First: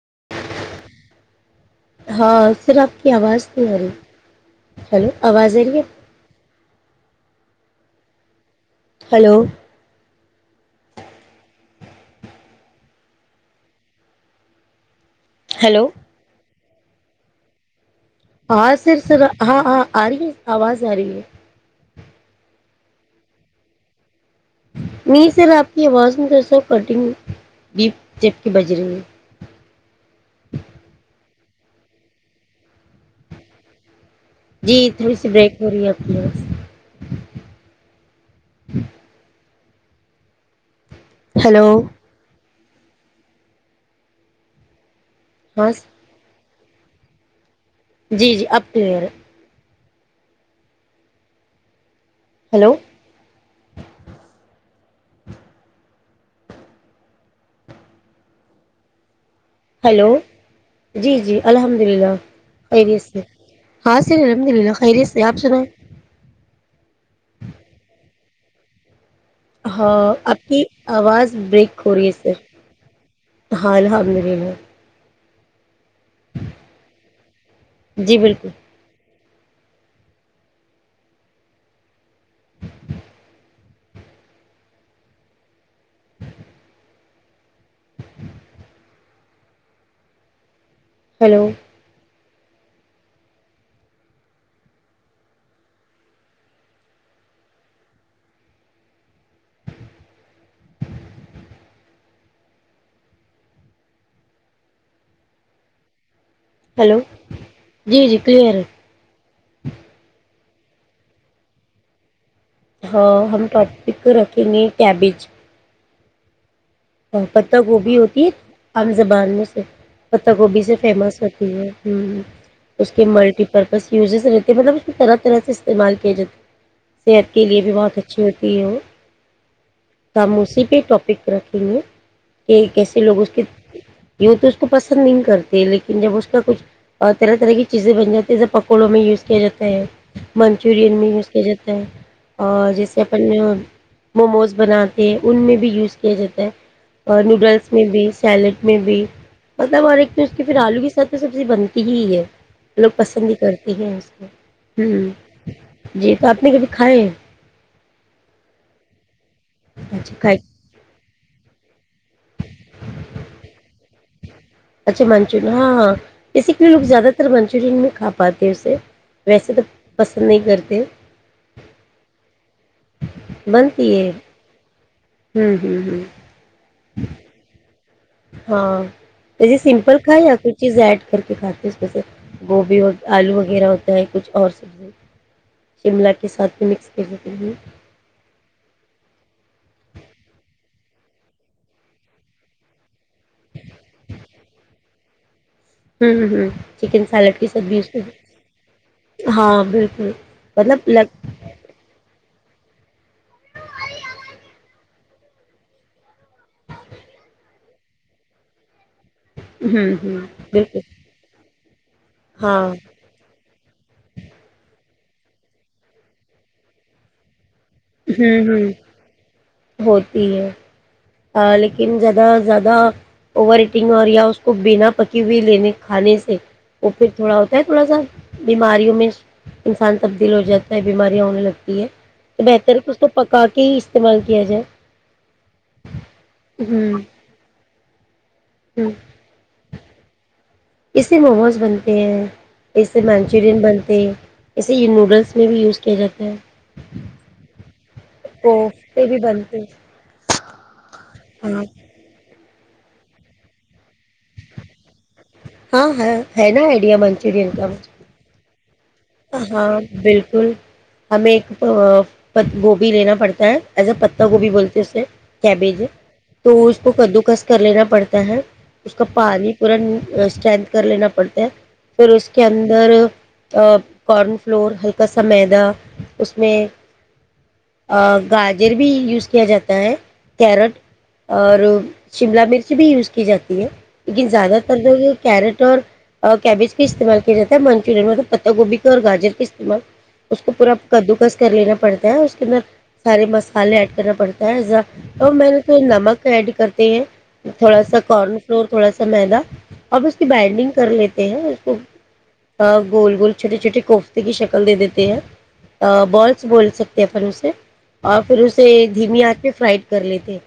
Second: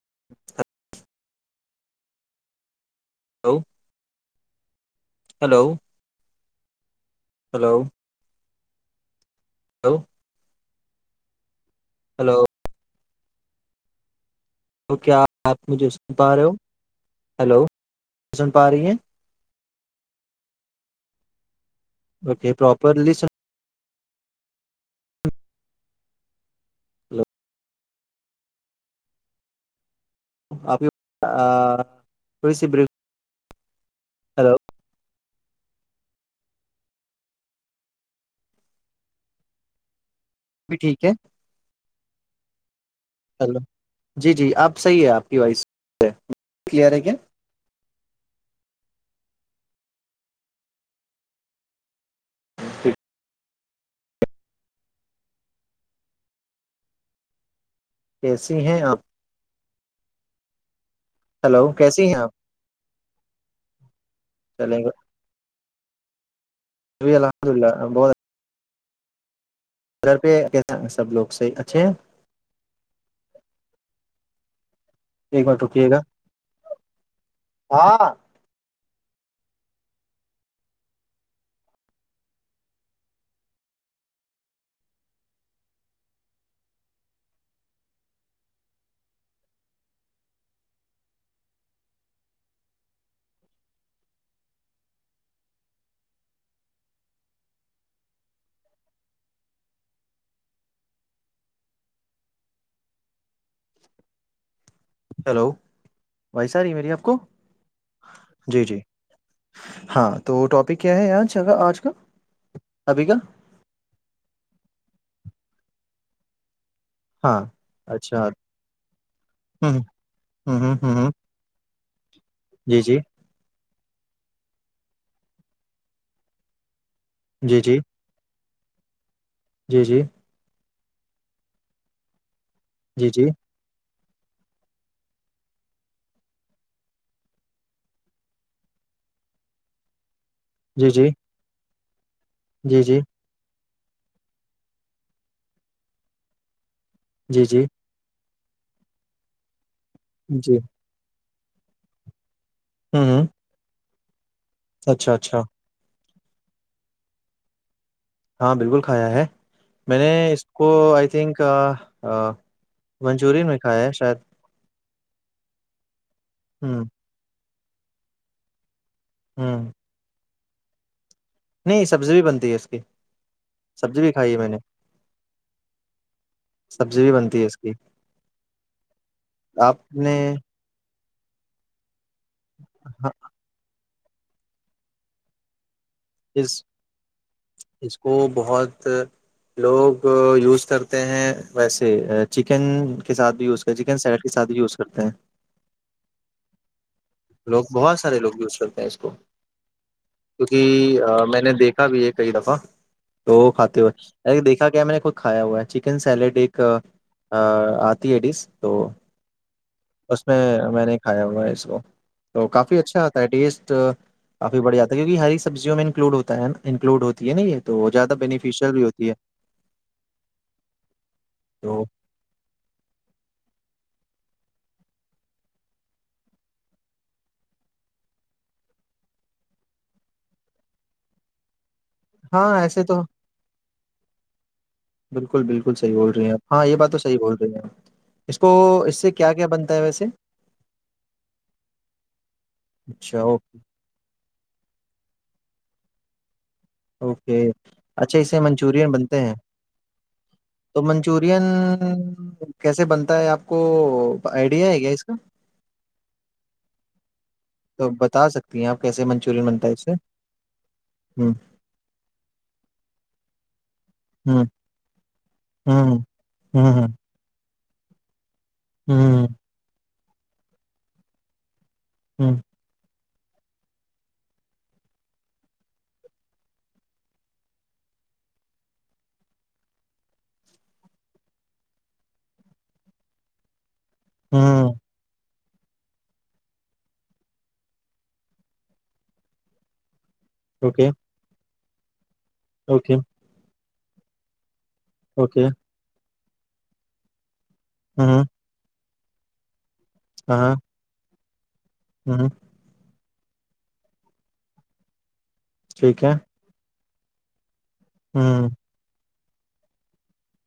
س [inaudible] ہاں صرف کی آواز ہلو نہیں آ رہی ہے ہیلو آواز ہلو آ رہی ہے ہلو ہلو ہیلو ہلو تو کیا آپ ہیلو مجھے سن پا رہے ہو ہلو سن پا رہی ہیں ہاں ہاں اری آواز جا رہی ہے اوکے پروپرلی س نہیں سر آپ کی آواز میں درساو ہلو، کٹنگ ڈپ جبک بج رہی ہے آپ کی ا تھوڑی سی ہلو جی تھوڑی سی بریک ہو رہی ہے اپ بھی ٹھیک ہے ہیلو ہیلو جی جی آپ صحیح ہے آپ کی وائس ہاں کلیئر ہے کیا جی جی اب کلیئر ہے ہیلو کیسی ہیں آپ ہلو جی جی ہلو الحمد کیسی للہ ہیں آپ خیریت سے ہاں سر الحمد للہ خیریت سے آپ سناو ابی الحمد اللہ ب ہاں آپ کی کیسے ہیں سب لوگ آواز صحیح بریک اچھے ہیں ہو رہی ہے سر حال حال مے میں [inaudible] ایک منٹ رکیے گا ہاں جی بالکل ہلو ہیلو وائس ا رہی ہے میری ہلو اپ کو جی کلیئر ہے. جی جی ہاں تو ٹاپک کیا ہے آج آج کا ابھی کا ہاں ہم ٹاپک کو رکھیں گے کیبج ہاں پتہ گوبھی اچھا ہوتی ہے عام زبان میں سے ہوں پتہ ہوں گوبھی ہوں سے ہوں ہوں فیمس ہوتی ہے ہوں جی اس جی کے ملٹی پر بس یوزز رہتے مطلب اس میں طرح طرح سے استعمال کیا جاتا صحت کے جی لیے بھی جی بہت اچھی ہوتی جی جی [inaudible] ت موسی پ ٹاپک پر جے [inaudible] کہ کیسے جی لوگ جی اس کے [inaudible] یہ تو اس کو پسند نہیں کرتے لیکن جب اس کا کچھ طرح طرح کی چیزیں بن جاتی ہے جب پکوڑوں میں یوز کیا جاتا ہے جی منچورین جی میں یوز کیا جا [inaudible] اور جی جیسے جی اپن نے اور [inaudible] موموز بناتے ہیں ان میں بھی یوز کیا جاتا [inaudible] اور جی جی نوڈلس میں بیس [inaudible] سیلیڈ میں بھی مطلب اور ایک پھر اس کی جی ایک آلو کے ساتھ سبزی بنتی ہی ہے لوگ ہوں ہوں پسند ہی کرتے ہیں ہاں اچھا اچھا جی تو آپ نے کبھی کھائے ہیں ہاں بالکل کھایا ہے میں نے اچھا کھائے اس کو آئی تھنک ہ منچورین بھی کھائے ہیں شاید اچھا منچو ن ہاں اسی لیے لگ ہوں زیاد تر بن [inaudible] چرین میں کھا پاتے اسے ویسے تو ہوں بس پسند نہیں کرتے نہیں سبزی بھی بنتی ہے اس کی سبزی بھی کھائی ہے میں نے ہوں ہوں ہوں سبزی بھی بنتی ہے اس کی ہاں پ آپ سمپل نے کھائےیا کچ زیڈ [inaudible] کرھر کے کھاتے اس میں سے [inaudible] گوبھی ہاں، آلو وغیرہ ہو ہے کچھ اور سبزی شملہ کے ساتھ اس بھی مکس کرتیوں اس کو بہت لوگ یوز کرتے ہیں ویسے چکن کے سات بھی وز کر چکن سیڈ کے سھ بھی وز سکتے ہیں ہوں ہوں چکن سیلیڈ کے لوگ ساتھ بھی اس بہت سارے کو لوگ یوز کرتے ہیں اس کو ہاں بالکل مطلب لگ کیونکہ میں نے دیکھا بھی ایک کئی دفعہ تو کھاتے ہوئے ارے دیکھا گ میں نے خود کھایا ہوا ہے چکن سیلیڈ ایک آتی ہے ڈس تو ہوں ہوں اس میں بالکل میں نے کھایا ہوا اس کو تو ہاں کافی اچھا آتا ہے ٹیسٹ کافی بڑیا جا ہے کیونک ہری سبزیوں میں انکلوڈ ہوتا ہے انکلوڈ ہوتی ہے ن یہ تو زیادہ ہوں بینیفیشیل ہوں بھی ہوتی ہے ہوتی ہے تو لیکن زیادہ زیادہ اوور ایٹنگ اور اس کو بنا پکی ہوئی لینے کھانے سے وہ پھر تھوڑا ہوتا ہے تھوڑا سا بیماریوں میں انسان تبدیل ہو جاتا ہے بیماریاں ہونے لگتی ہے تو ہاں بہتر ایسے کہ اس تو کو پکا کے ہی استعمال کیا جائے بالکل بالکلحیح بول رہی ہیں ہاں یہ بات تو ہوں صحی بول رہی ہیں اس کو ہ اس سے کیا کیا بنتا ہے ویسے اس سے موموز بنتے ہیں اس سے اچھا اوکے منچورن بنتے ہیں اسے یہ نوڈلس اس میں بھی یوز کیا جاتا ہے اوکے اچھا اسے منچورین بنتے ہیں تو چورن ہاں کیسے بنتا ہے آپ کو آئیڈیا ہے گیا اس کا ہاں ہاں ہے نا آئیڈیا من چرین کام تو [unintelligible] بنتا ہے ہاں اس سے بالکل ہمیں ہ ایک گوبھی لینا پڑتا ہے ایز ا پتاہ ہ گوبھی بولتے اسے ہ کیبیج تو اس ہ کو کدوکس کر لینا پڑتا ہے اس کا ہ پ بھی پورا اسٹرینتھ کر لینا پڑتا ہے پھر اس ہ کے اندر ا [unintelligible] کارن فلور ہلکا سا میدا اس میں گاجر بھی یوز کیا جاتا ہے کیرٹ اور شملہ مرچ بھی یوز کی جاتی ہے لیکن زیادہ ہ تر جو کیرٹ اور کیبج کا استعمال کیا جاتا ہے منچورن میں پتہ گوبھی اور گاجر کا استعمال اس کو پورا اوکے کدو کس کر لینا پڑتا ہے اس ر اوکے سارے مسالے آ کرنا پڑتا ہےزا اور اوکے میں نے کوئی نمک ایڈ کرتے ہیں تھوڑا سا ہ کارن فلور تھوڑا س ملاہ اب اس کی ہاں بائنڈنگ کر لیتے یہ ہ ہاں گول بول چھوٹی چھوٹی کوفتے کی شکل د دیتے ہیں ٹھیک ا ہے بالس بول سک د فن سے ہ اور پھر اسے دھیمی آتی پ فرائٹ کر لیتے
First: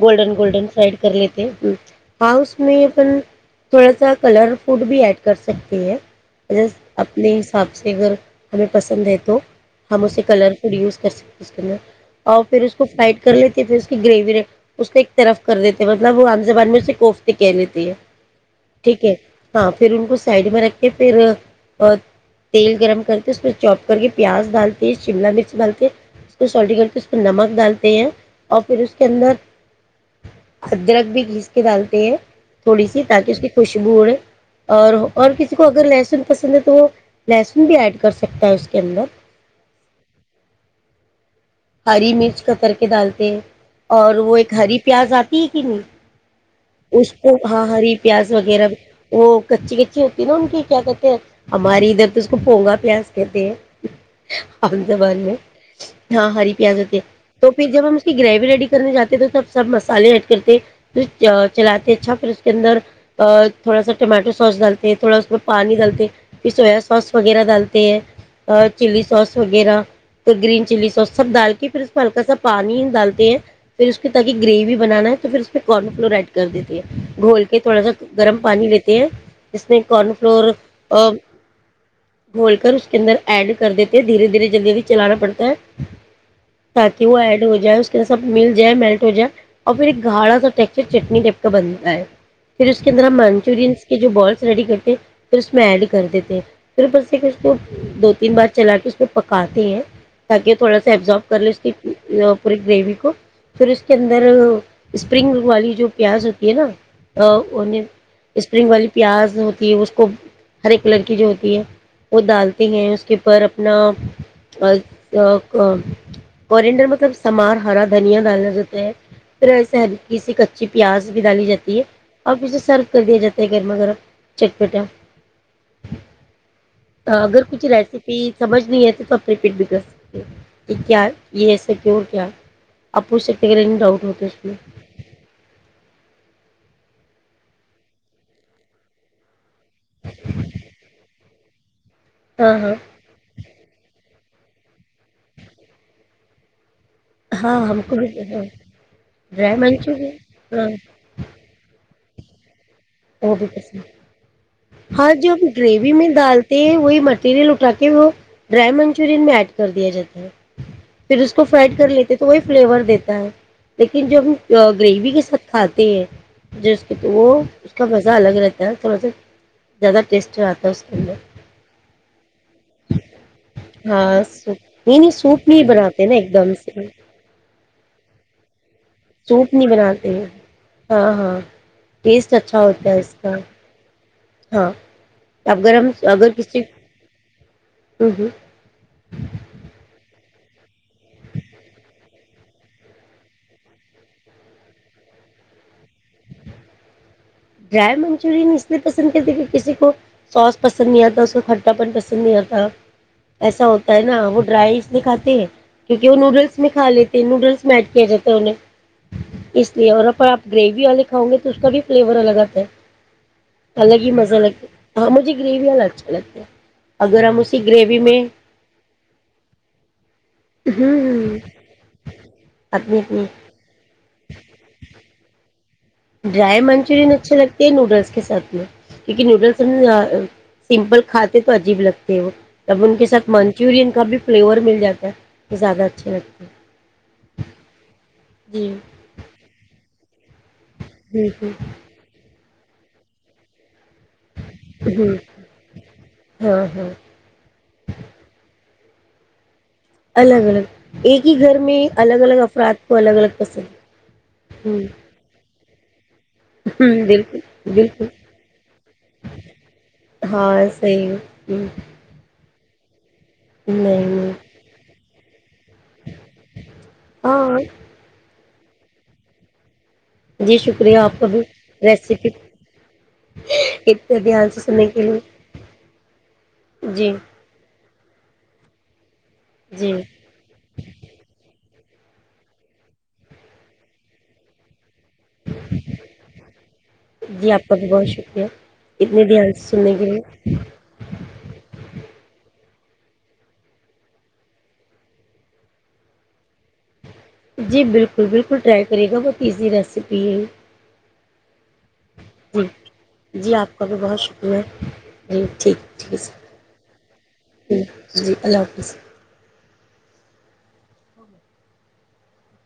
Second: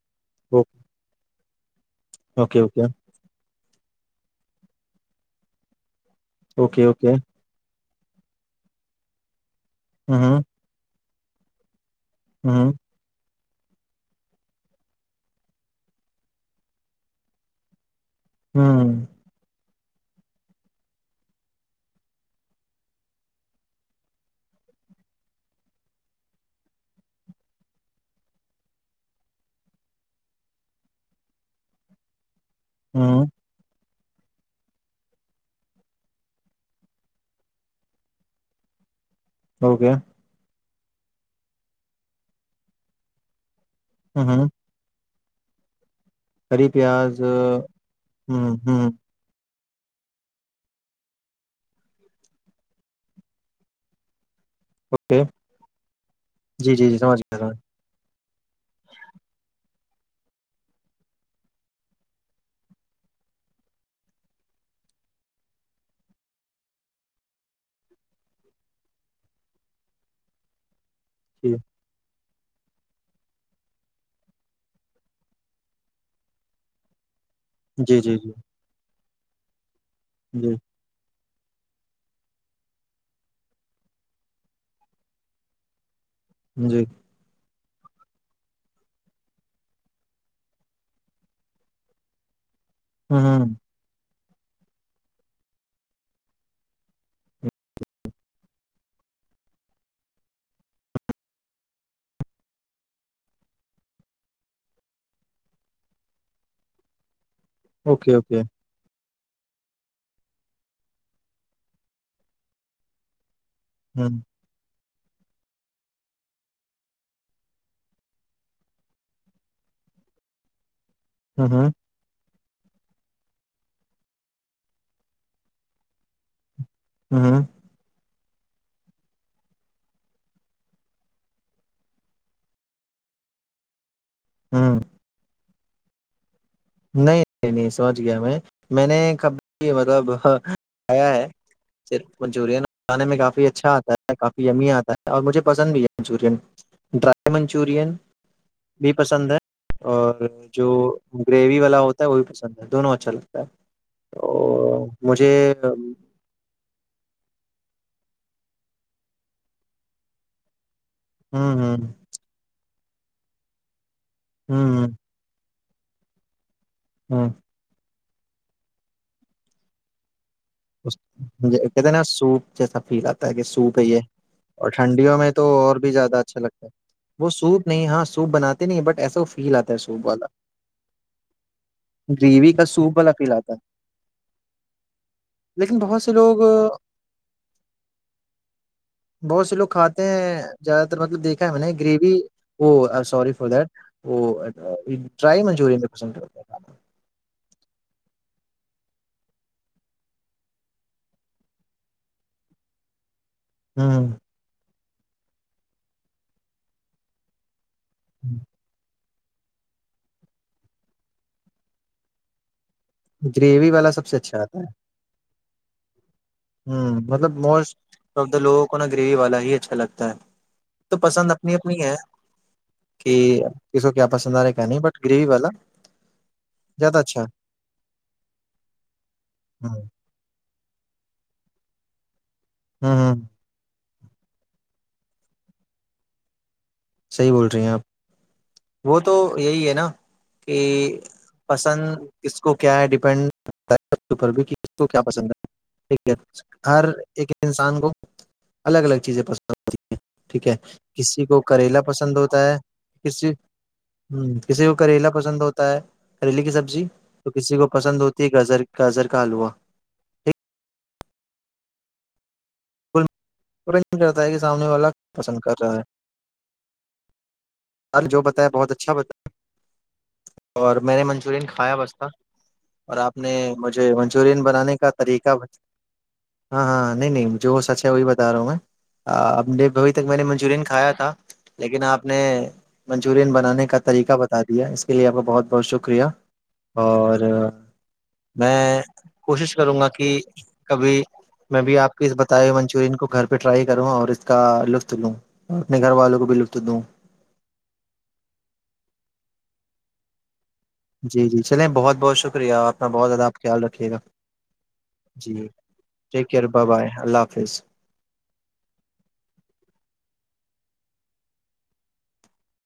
گولڈن گولڈن سائڈ کر لیتے ایک پاؤس اوکے اوکے میں اپن تھوڑا سا کلر فوڈ بھی ایڈ کر سکتی ہے اوکے اوکے حساب سے اگر ہمیں پسند ہے تو ہم ہ اسے ہ کلر پروڈیوز کر سکتے اس کےے اور پھر ہ اس کو فائٹ کر لیتی ہے پھر اس کی گریوی اس کو ایک طرف کر دیتے مطلب وہ عام زبان میں اسے کوفتی کہہ لیتی ہے ٹھیک ہے ہاں پھر ان کو سائڈ میں رکھ کے پھر اور تیل گرم کرتے اس میں چوپ کر کے پیاز ڈالتے ہیں شملہ مرچ ڈالتے ہیں اس کو سٹی کر کے اس میں نمک ڈالتے ہیں اور پھر اس کے اندر ادرک بھی گھیس کے ڈالتے ہیں تھوڑی سی تاک اس کی خوشبو اور اور کسی کو اگر لہسن پسند ہے تو تو لہسن بھی ایڈ کر سکتا ہے اس کے اندر اوکے ہری مرچ کاتر کے ڈالتے ہیں اور ہ وہ ایک ہری پیاز آتا تیک نہیں ہری اس پیاز کو ہاں ہ ہری پیاز وغیرہ ہ وہ کچی کچی ہوتی ہے نا ان کی کیا کہتے ہیں ہماری ادھر تو اس کو پونگا پیاز کہتے ہیں ا ز بے اوکے نہ ہری پیا جی جی جتے جی سمجھ گیا تو سمجھ پھر جب ہم اس کی گریوی ریڈی کرنے جے تو سب سب مسالے ایڈ کرتے پھر چلاتے اچھا پھر اس کے اندر تھوڑا سا ٹمیاٹو سوس ڈالتے ہیں تھوڑا اس میں پانی ڈالتے پھر سویا سوس وغیرہ ڈالتے ہیں چلی سوس وغیرہ گرین چلی سوس سب ڈال گیا۔ کے پھر اس [inaudible] میں ہلکا سب پانی ڈالتے ہیں پھر اس کے تاکہ گریوی بنانا ہے تو پھر اس میں کن فلور ایڈ کر دیتے ہیں گھول کے تھوڑا سا جی جی جی گرم پانی لیتے ہیں اس نے کن فلور جی گھول کر اس کے اندر ایڈ کر دیتے ہیں دھیرے دھیرے جلدی اھی چلانا پڑتا ہے جی جی تاکہ وہ ای ہو جائے اس کے سب مل جائے میلٹ ہو جائے اور پھر ایک گھاڑا سا ٹسچر چٹنی ٹیپ کا بنتا ہے پھر اس کے اندر ہم ہ منچورنس کے جو بالس ریڈی کرتے پھر اس میں ایڈ کر دیتے پھر بس تو دو تین بار چلا کے اس پ میں پکاتے ہیں تاکہ تھوڑا سا ایبزارب کر ل اس کی پوری گریوی کو پھر اس کے اندر اسپرنگ والی جو پیاز ہوتی ہے نا ہ ان اوکے اوکے اسپرنگ والی پیاز ہوتی ہے اس کو ہرے کلر کی جو ہوتی ہے وہ ڈالتے ہیں اس کے اوپر ن ہوں اور تو نڈر مطلب سمار ہرا دھنیا ڈالا جاتا ہے پھر ایسے کسی کچی [inaudible] پیاز بھی ڈالی ہوں ہوں جاتی ہے اور اسے سرو کر دیا جاتا ہے گھرمغگر چٹ پیٹیں ہوں اگر کچھ ریسیپ سمجھ نہیں آتی تو اپنے پیٹ بھی گس [inaudible] کہ کیا یہ ایسا کی اور کیا آپ ہوچ سکتے کہے ڈاؤٹ ہوتا جش میں [inaudible] ہوں نہیں نہیں نہیں سوچ گیا میں میں نے کب بھی مطلب کیا ہے صرف ہاں منچورین ہاں کھانے میں کافی اچھا آتا ہے کافی امی آتا ہے اور مجھے پسند بھی ہے منچورن ہاں ہم کو بھی پسند ہے ڈرائی منچ ہے اور جو ہاں گریوی ہوتا ہے وہ بھی پسند ہے دونوں اچھا وہ لگتا ہے بھی تو پسند ہاں مجھے جو ہم گریوی ہوں میں ڈالتے ہیں وہی مٹیریل کے وہ ڈرائی منچورین میں ایڈ کر دیا جاتا ہے پھر اس کو ہ فیڈ کر لیتے تو وہ فلیور دیتے [inaudible] لیکن ج ہم ہ ہ گریوی کے سات کھاتاتی ہیں جس کی تو وہ ہ مزہ الگ رہتا ہے تھوڑا سا زیادہ ٹیٹ کہتے نا سوپ [inaudible] جیسا فیل آتا ہے کہ سوپ ہے یہ ہاں سوپ اور نہیں نہیں ٹھنڈیوں میں تو سوپ نہیں اور بھی بناتے نا زیادہ ایک اچھا دم لگتا ہے سے وہ سوپ نہیں ہاں سوپ بناتے نہیں بٹ ایسا وہ سوپ فیل نہیں آتا ہے سوپ بناتے والا ہاں ہاں ٹیسٹ گریوی اچھا کا ہوتا سوپ ہے والا اس کا فیل آتا ہے ہاں اگر لیکن ہم بہت سے اگر لوگ کسی بہت سے لوگ کھاتے ہیں زیادہ تر مطلب دیکھا ہے میں نے گریوی سی ف دی ڈرائی منچور پسندتا ہے کھانا ڈرائی منچورین اس لیے پسند کرتی کی کسی کو سوس پسند نہیں آتا اس کو کھٹا پن پسند نہیں آتا ایسا ہوتا ہے ہ نا وہ ڈرائگ کاتے ہیں کیونک وہ نوڈلس میں کا لیتے ہیں نوڈلس میچ کیا جاتا ہے انہیں اس لیے اور ا آپ گریوی والے کاؤ گے تو اس کا بھی فلیور الگ [inaudible] گریوی والا الگ سب ہی سے مزہ اچھا آتا لگتا ہے ہاں مجھے گریوی وال الج کل ہے ہ اگر مطلب ہم اسی موسٹ گریوی میں آف دا لوگوں کو نا گریوی والا ہی اچھا لگتا ہے تو پسند ہوں اپنی اپنی ہے اپنی کہ اپنی کسی کو کیا پسند آ رہا کیا نہیں بٹ گریوی والا ڈرائی زیادہ منچورین اچھا اچھے لگتے ہے نوڈلس کے ساتھ میں کیونکہ نوڈلس ہ سمپل کھدے تو عجیب لگتے وہ تب ہ ان کے ہ ساتھ منچورین کا بھی فلیور مل جاتا ہے تو زیادہ اچھے لگتے ہیں صحیح بول رہی ہیں آپ جی وہ تو یہی ہے نا کہ ہوں ہوں پسند کس کو کیا ہے ڈیپینڈ او کہ اس کو کیا ہوں پسند ہے ہاں ہر ہاں ایک انسان کو الگ الگیزیں پس الگ الگ ایک ہی گھر کریلا میں پسند الگ الگ ہوتا ہے افراد کو الگ کسی الگ ہ پسند کسی کو ہوں کریلا پسند ہوتا ہے کریلے کی سبزی تو بالکل کسی کو پسند بالکل ہوتی ہے گر گجر کا حلوا ٹھیک نہیںی ہ تا کہ سامنے والا پسند کر رہا ہے ہاں جو تا بہت اچھا بتا جی اور میں شکریہ نے آپ کا بھی منچورین کھایا بس تھا ریسیپی اور آپ نے مجھے اتنے منچورین دھیان سے بنانے سننے کا کے طریقہ لیے ہاں ہاں نہیں جی نہیں سچا ہے وہی بتا رہا ہوں میں ب نے جی اھبھی تک میں نے منچورین کھایا تھا لیکن آپ نے منچورن بنانے کا طریقہ بتا دیا اس لیے آپ کا بہت بہت شکریہ اور جی آپ کا بھی بہت شکریہ میں اتنے دھیان کوشش سے کروں گا سننے کہ کے لیے کبھی میں بھی آپ منچورن کو گھر پہ ٹائی کروں اور اس کا لطف لوں اپنے گھر والوں کو بھی لطف دوں جی بالکل بالکل ٹرائی کرے گا بہت ایزی ریسیپی ہے جی جی چلیں بہت بہت شکریہ جی اپنا بہت زیادہ آپ جی خیال کا رکھیے بھی گا بہت شکریہ جی ٹھیک ہے ربہ بائے اللہ حافظ ہے جی اللہ حافظ